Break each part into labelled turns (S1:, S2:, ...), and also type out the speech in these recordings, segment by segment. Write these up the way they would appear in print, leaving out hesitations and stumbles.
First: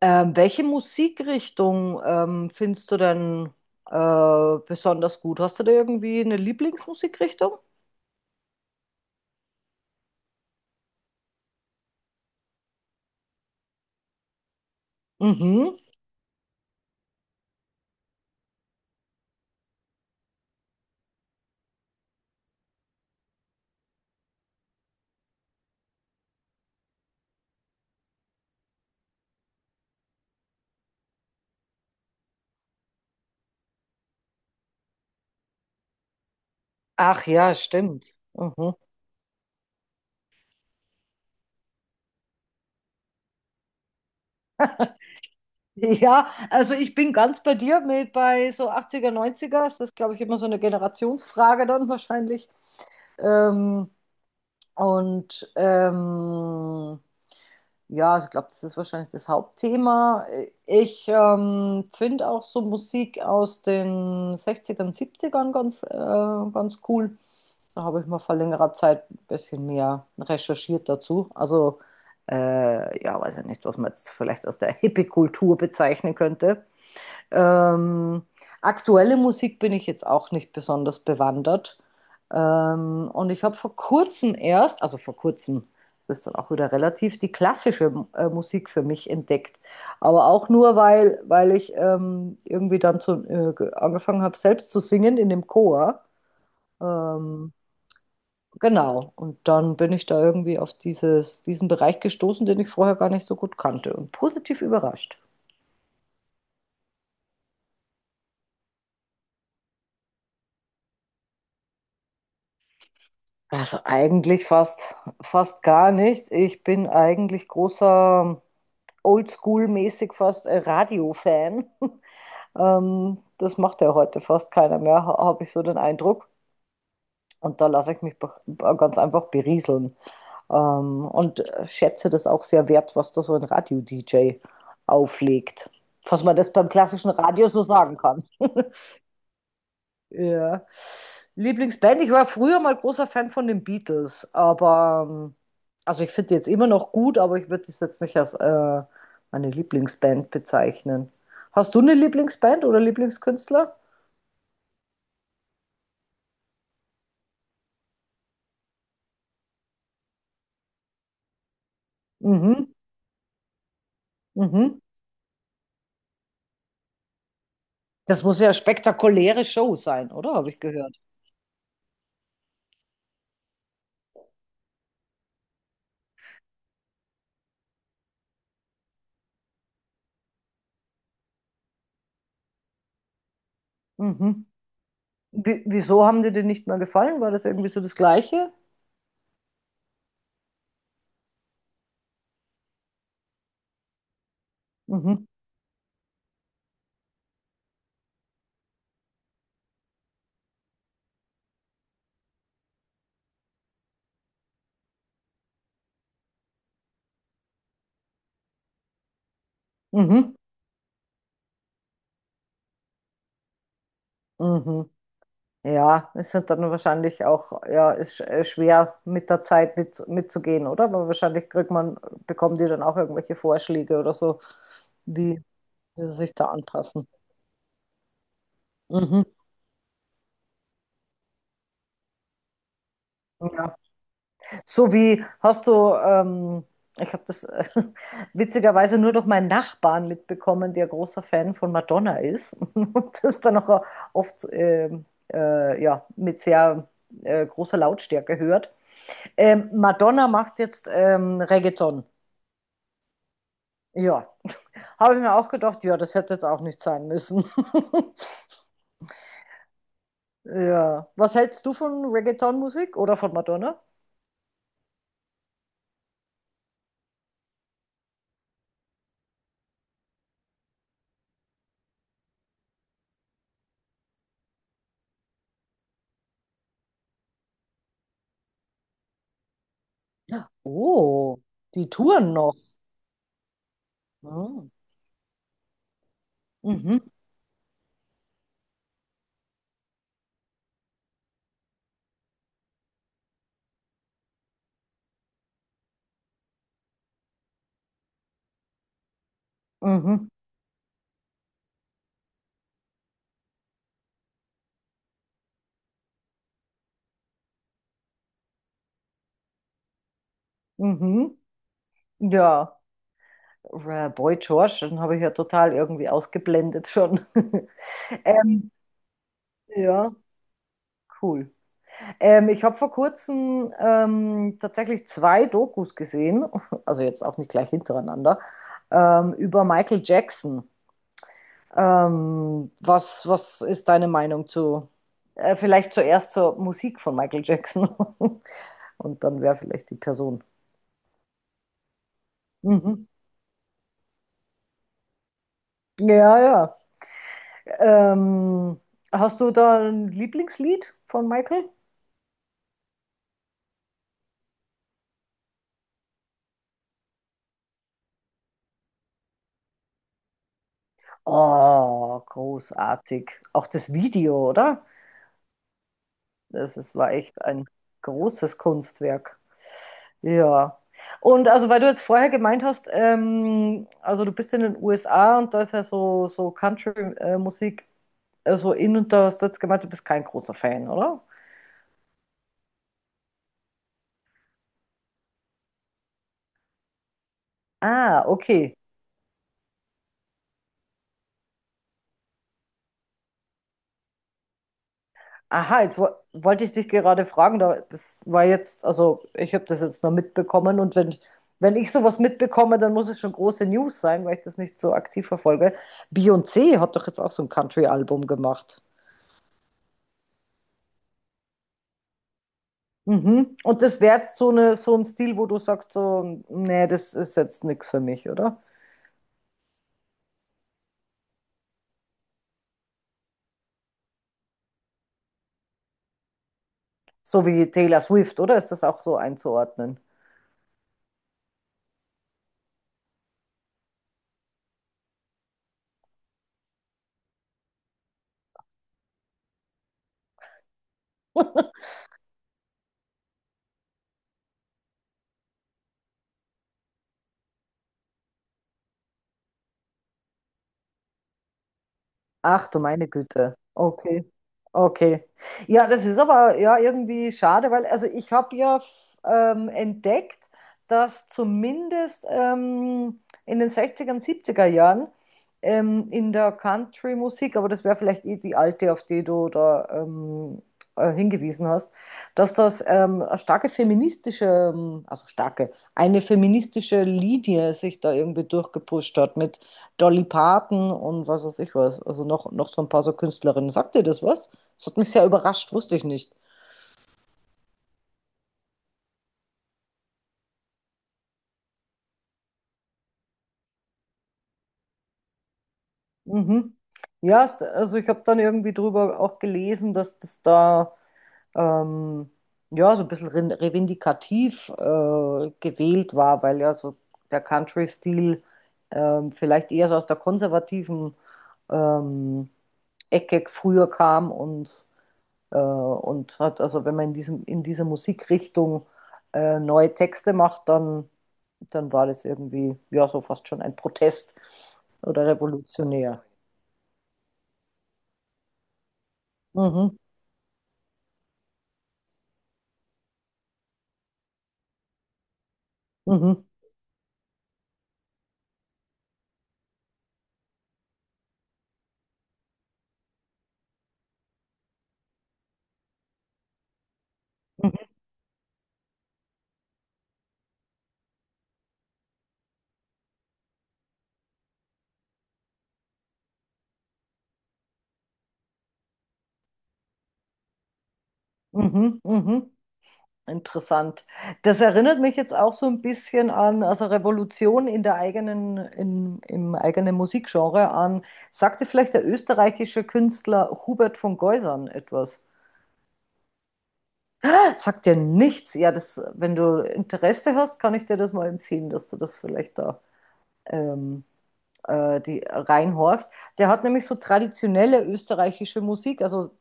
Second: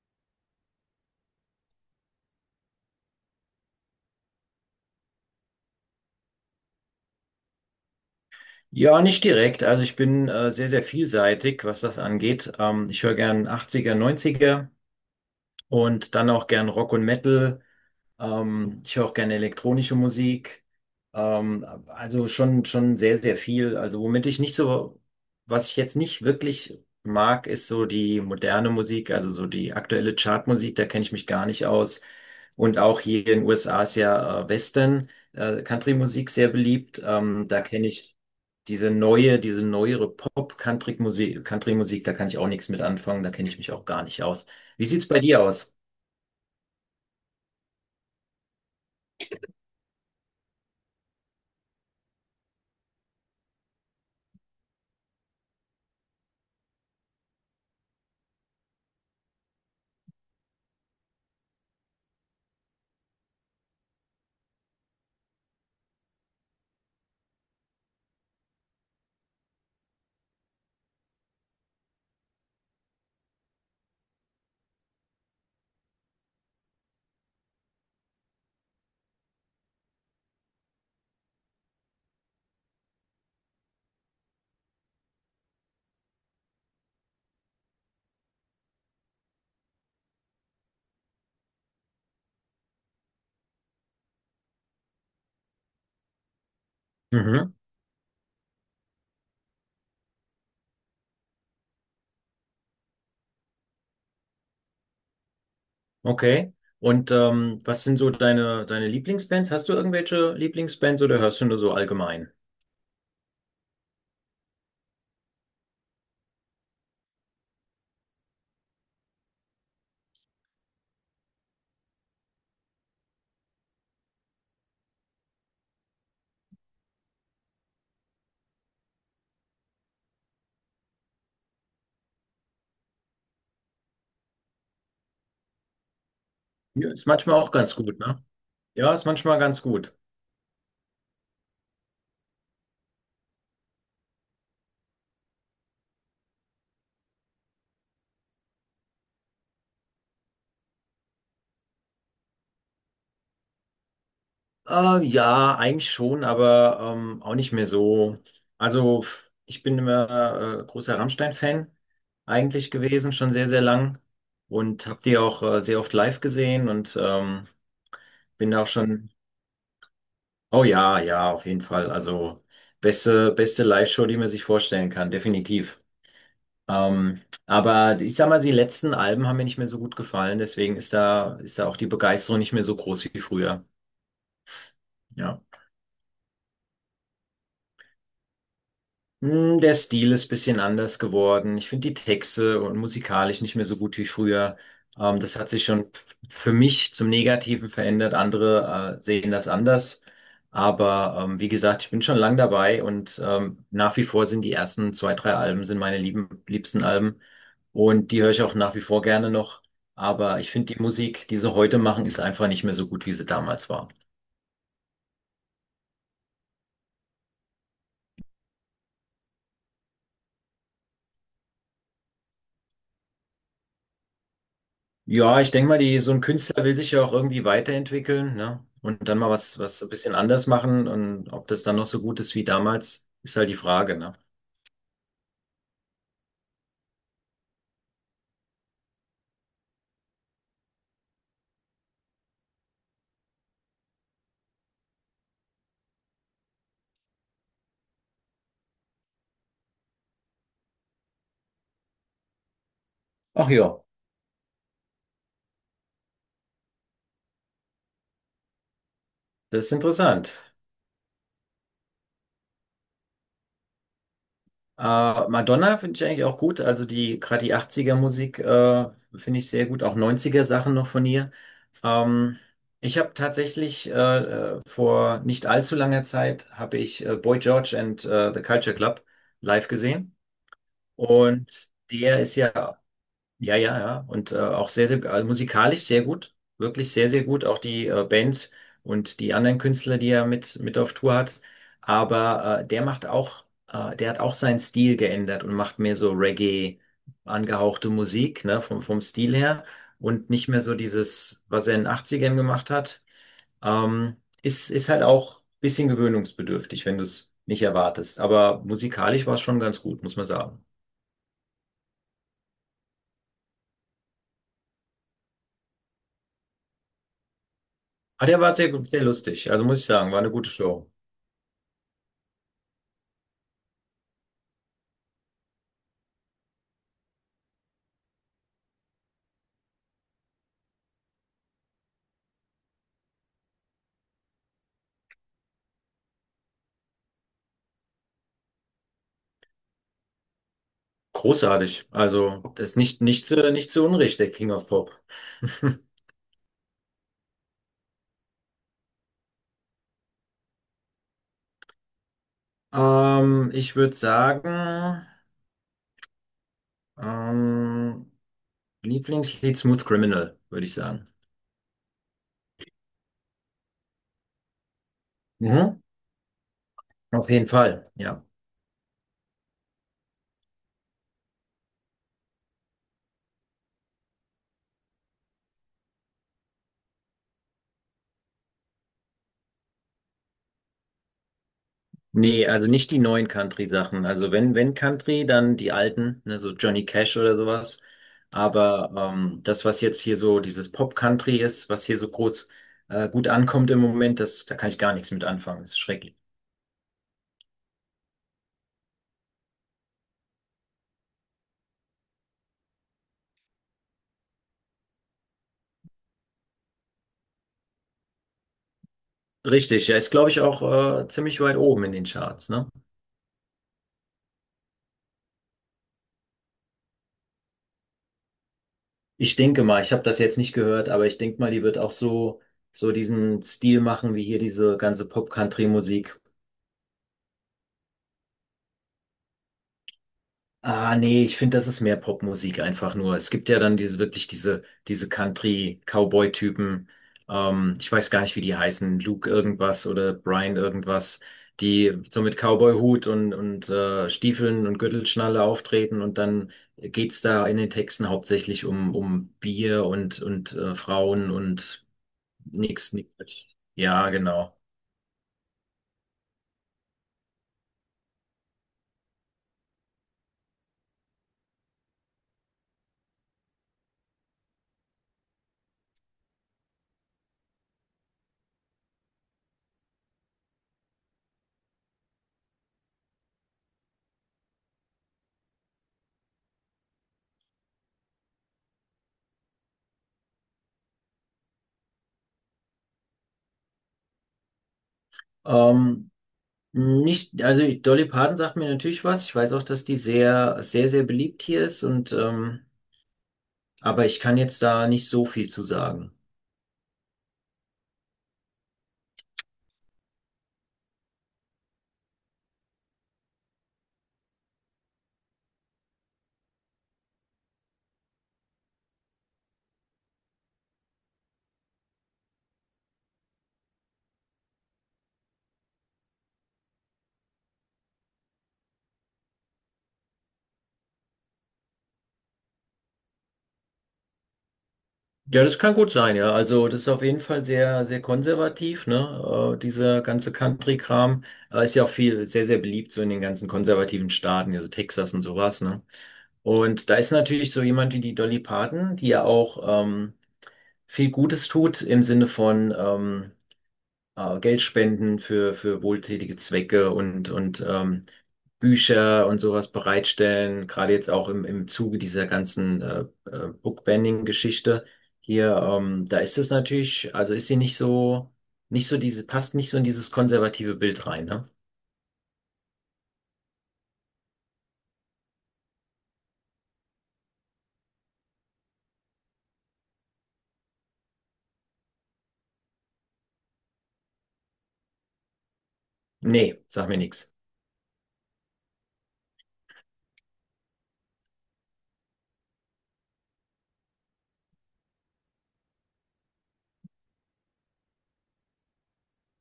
S1: Welche Musikrichtung findest du denn besonders gut? Hast du da irgendwie eine Lieblingsmusikrichtung?
S2: Ja, nicht direkt. Also ich bin sehr, sehr vielseitig, was das angeht. Ich höre gern 80er, 90er
S1: Mhm.
S2: und dann auch gern Rock und Metal. Ich höre auch gerne elektronische Musik. Also schon sehr, sehr viel. Also womit ich nicht so, was ich jetzt nicht wirklich mag, ist so die moderne Musik, also so die aktuelle Chartmusik, da kenne ich mich gar nicht aus. Und auch hier in den USA ist ja Western, Country-Musik sehr beliebt.
S1: Ach ja,
S2: Da kenne
S1: stimmt.
S2: ich
S1: Mhm.
S2: diese neuere Country-Musik, da kann ich auch nichts mit anfangen, da kenne ich mich auch gar nicht aus. Wie sieht's bei dir aus?
S1: Ja, also ich bin ganz bei dir mit bei so achtziger, neunziger. Das ist, glaube ich, immer so eine Generationsfrage dann wahrscheinlich. Ähm, und ähm, Ja, also ich glaube, das ist wahrscheinlich das Hauptthema. Ich finde auch so Musik aus den 60ern, 70 ganz, ganz cool. Da habe ich mal vor längerer Zeit ein bisschen mehr recherchiert dazu. Also, ja, weiß ja nicht, was man jetzt vielleicht aus der Hippie-Kultur bezeichnen könnte. Ähm, Aktuelle Musik bin ich jetzt auch nicht besonders bewandert. Und ich habe vor kurzem erst, also vor kurzem, das ist dann auch wieder relativ, die klassische Musik für mich entdeckt. Aber auch nur, weil ich irgendwie dann zu, angefangen habe, selbst zu singen in dem Chor. Ähm,
S2: Mhm.
S1: genau. Und dann bin ich da irgendwie auf diesen Bereich gestoßen, den ich vorher gar nicht so gut kannte und positiv überrascht.
S2: Okay. Und was sind so deine Lieblingsbands? Hast du irgendwelche Lieblingsbands oder hörst du nur so allgemein?
S1: Also eigentlich fast gar nicht. Ich bin eigentlich großer Oldschool-mäßig fast Radio-Fan. Das macht ja heute fast keiner mehr, habe ich so den Eindruck. Und da lasse ich mich ganz einfach berieseln. Schätze das auch sehr wert, was da so ein Radio-DJ auflegt. Was man das beim
S2: Ja, ist
S1: klassischen
S2: manchmal
S1: Radio
S2: auch
S1: so
S2: ganz
S1: sagen
S2: gut,
S1: kann.
S2: ne? Ja, ist manchmal ganz gut.
S1: Ja. Lieblingsband, ich war früher mal großer Fan von den Beatles, aber also ich finde die jetzt immer noch gut, aber ich würde das jetzt nicht als meine Lieblingsband bezeichnen. Hast du eine Lieblingsband oder Lieblingskünstler?
S2: Ja, eigentlich schon, aber auch nicht mehr so. Also, ich bin immer großer Rammstein-Fan
S1: Mhm,
S2: eigentlich gewesen, schon sehr, sehr lang.
S1: mhm.
S2: Und habe die auch sehr oft live gesehen und ähm,
S1: Das muss ja
S2: bin
S1: eine
S2: da auch schon.
S1: spektakuläre Show sein, oder? Habe ich
S2: Oh
S1: gehört.
S2: ja, ja, auf jeden Fall. Also, beste Live-Show, die man sich vorstellen kann, definitiv. Aber ich sag mal, die letzten Alben haben mir nicht mehr so gut gefallen, deswegen ist da auch die Begeisterung nicht mehr so groß wie früher.
S1: Mhm.
S2: Ja.
S1: Wie, wieso haben dir die nicht mehr gefallen? War das irgendwie so das Gleiche?
S2: Der Stil ist ein bisschen anders geworden. Ich finde die Texte und musikalisch nicht mehr so gut wie früher.
S1: Mhm,
S2: Das hat sich schon für mich zum Negativen verändert. Andere sehen das anders. Aber wie gesagt, ich bin schon lang dabei und nach wie vor sind die ersten zwei, drei Alben sind meine liebsten Alben. Und die höre ich auch nach wie vor gerne noch.
S1: mhm,
S2: Aber ich finde die Musik, die sie heute machen, ist einfach nicht mehr so gut, wie sie damals war.
S1: mhm. Ja, es sind dann wahrscheinlich auch, ja, ist schwer mit der Zeit mitzugehen, oder? Weil wahrscheinlich kriegt man, bekommen die dann auch irgendwelche Vorschläge oder so,
S2: Ja,
S1: wie,
S2: ich denke mal,
S1: wie
S2: so
S1: sie
S2: ein
S1: sich da
S2: Künstler will sich ja
S1: anpassen.
S2: auch irgendwie weiterentwickeln, ne? Und dann
S1: Mhm.
S2: mal was so ein bisschen anders machen, und ob das dann noch so gut ist wie damals, ist halt die
S1: Ja.
S2: Frage, ne?
S1: So wie hast du, ich habe das witzigerweise nur durch meinen Nachbarn mitbekommen, der großer Fan von Madonna ist und das dann auch oft ja, mit sehr großer Lautstärke hört. Madonna macht jetzt Reggaeton.
S2: Ach ja,
S1: Ja, habe ich mir auch gedacht, ja, das hätte jetzt auch nicht sein müssen.
S2: das ist interessant.
S1: Ja. Was hältst du von Reggaeton-Musik oder von Madonna?
S2: Äh, Madonna finde ich eigentlich auch gut. Also die, gerade die 80er Musik, finde ich sehr gut. Auch 90er Sachen noch von ihr. Ähm, ich habe tatsächlich vor nicht allzu langer Zeit habe ich Boy George and the Culture Club live gesehen.
S1: Oh,
S2: Und
S1: die
S2: der
S1: touren
S2: ist ja.
S1: noch.
S2: Ja, ja, ja. Und
S1: Hm.
S2: auch sehr, sehr, also musikalisch sehr gut. Wirklich
S1: Mhm,
S2: sehr, sehr gut. Auch die Band und die anderen Künstler, die er mit auf Tour hat. Aber der hat auch seinen Stil geändert und macht mehr so Reggae angehauchte Musik, ne, vom Stil her.
S1: mhm,
S2: Und nicht mehr so dieses, was er in den 80ern gemacht hat. Ähm, ist halt auch ein bisschen gewöhnungsbedürftig, wenn du es nicht erwartest. Aber musikalisch war es schon ganz gut, muss man sagen.
S1: mhm. Ja, Boy George, den habe ich ja total irgendwie ausgeblendet schon.
S2: Ah, der war
S1: Ähm,
S2: sehr lustig. Also muss ich
S1: ja,
S2: sagen, war eine gute Show.
S1: cool. Ich habe vor kurzem tatsächlich zwei Dokus gesehen, also jetzt auch nicht gleich hintereinander, über Michael Jackson. Was ist deine Meinung zu, vielleicht zuerst zur Musik von Michael Jackson und dann wäre vielleicht die Person.
S2: Großartig. Also, das ist
S1: Mhm.
S2: nicht zu Unrecht der King of Pop.
S1: Ja, ja. Ähm, Hast du da ein Lieblingslied von Michael?
S2: Ich würde sagen, ähm, Lieblingslied Smooth Criminal, würde ich sagen.
S1: Oh, großartig. Auch das Video, oder?
S2: Mhm.
S1: Das war
S2: Auf
S1: echt
S2: jeden
S1: ein
S2: Fall, ja.
S1: großes Kunstwerk. Ja. Und also, weil du jetzt vorher gemeint hast, also du bist in den USA und da ist ja so Country-Musik. Also in und da hast du jetzt gemeint, du bist kein großer Fan, oder?
S2: Nee, also nicht die neuen Country-Sachen. Wenn Country, dann die alten, ne, so Johnny Cash oder sowas.
S1: Ah, okay.
S2: Aber das, was jetzt hier so dieses Pop-Country ist, was hier so groß gut ankommt im Moment, da kann ich gar nichts mit anfangen. Das ist
S1: Aha, jetzt wo
S2: schrecklich.
S1: wollte ich dich gerade fragen, da, das war jetzt, also ich habe das jetzt nur mitbekommen wenn ich sowas mitbekomme, dann muss es schon große News sein, weil ich das nicht so aktiv verfolge. Beyoncé hat doch jetzt auch so ein Country-Album gemacht.
S2: Richtig, ja, ist glaube ich auch ziemlich weit oben in den Charts, ne?
S1: Mhm. Und das wäre jetzt so, so ein Stil, wo du sagst, so, nee, das ist jetzt nichts für mich, oder?
S2: Ich denke mal, ich habe das jetzt nicht gehört, aber ich denke mal, die wird auch so diesen Stil machen wie hier diese ganze Pop-Country-Musik.
S1: So wie Taylor Swift, oder? Ist das auch so einzuordnen?
S2: Ah, nee, ich finde, das ist mehr Popmusik einfach nur. Es gibt ja dann diese Country-Cowboy-Typen. Ich weiß gar nicht, wie die heißen. Luke irgendwas oder Brian irgendwas, die so mit Cowboy-Hut und Stiefeln und Gürtelschnalle auftreten, und dann geht's da in den Texten hauptsächlich um Bier und Frauen und
S1: Ach du meine
S2: nix.
S1: Güte.
S2: Ja,
S1: Okay.
S2: genau.
S1: Okay. Ja, das ist aber ja irgendwie schade, weil also ich habe ja entdeckt, dass zumindest in den sechziger er 70 Jahren in der Country-Musik, aber das wäre vielleicht eh die alte, auf die du da hingewiesen hast, dass das eine starke feministische, eine feministische Linie sich da irgendwie durchgepusht hat mit Dolly Parton und was weiß ich was, also noch so ein paar so Künstlerinnen. Sagt dir das was? Das hat mich sehr überrascht, wusste ich
S2: Ähm,
S1: nicht.
S2: Nicht, also Dolly Parton sagt mir natürlich was. Ich weiß auch, dass die sehr, sehr, sehr beliebt hier ist, und aber ich kann jetzt da nicht so viel zu sagen.
S1: Mhm. Ja, also ich habe dann irgendwie drüber auch gelesen, dass das da ähm, ja so ein bisschen revindikativ gewählt war, weil ja so der Country-Stil vielleicht eher so aus der konservativen ähm, Ecke früher kam und hat, also wenn man in diesem, in dieser Musikrichtung neue Texte macht, dann war das irgendwie, ja, so fast schon ein Protest oder
S2: Ja, das kann gut sein,
S1: revolutionär.
S2: ja. Also das ist auf jeden Fall sehr, sehr konservativ, ne?
S1: Mhm.
S2: Dieser ganze Country-Kram. Ist ja auch viel, sehr, sehr beliebt so in den ganzen konservativen Staaten, also Texas und sowas, ne?
S1: Mhm.
S2: Und da ist natürlich so jemand wie die Dolly Parton, die ja auch viel Gutes tut im Sinne von Geld spenden für wohltätige Zwecke und
S1: Mhm.
S2: Bücher und sowas bereitstellen, gerade jetzt auch im Zuge dieser ganzen Bookbanning-Geschichte hier, da ist es natürlich, also ist sie nicht so, nicht so diese, passt nicht so in dieses konservative Bild rein, ne?
S1: Mhm. Mhm. Interessant. Das erinnert mich jetzt auch so ein bisschen an, also Revolution in der eigenen, im eigenen Musikgenre an. Sagt dir vielleicht der österreichische Künstler Hubert von Geusern etwas?
S2: Nee, sag mir nichts.
S1: Sagt dir nichts? Ja, das, wenn du Interesse hast, kann ich dir das mal empfehlen, dass du das vielleicht da ähm, die reinhorchst. Der hat nämlich so traditionelle österreichische Musik, also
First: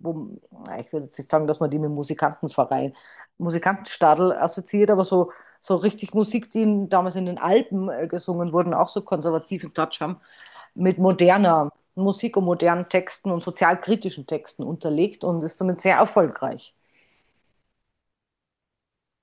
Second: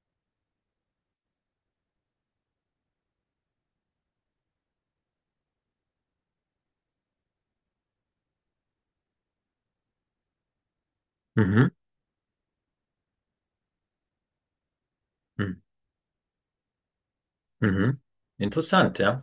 S1: wo, na, ich würde jetzt nicht sagen, dass man die mit Musikantenverein, Musikantenstadl assoziiert, aber so, so richtig Musik, die in, damals in den Alpen gesungen wurden, auch so konservativen Touch haben, mit
S2: Mhm.
S1: moderner Musik und modernen Texten und sozialkritischen Texten unterlegt und ist
S2: Mhm.
S1: damit sehr erfolgreich.
S2: Mhm. Interessant, ja.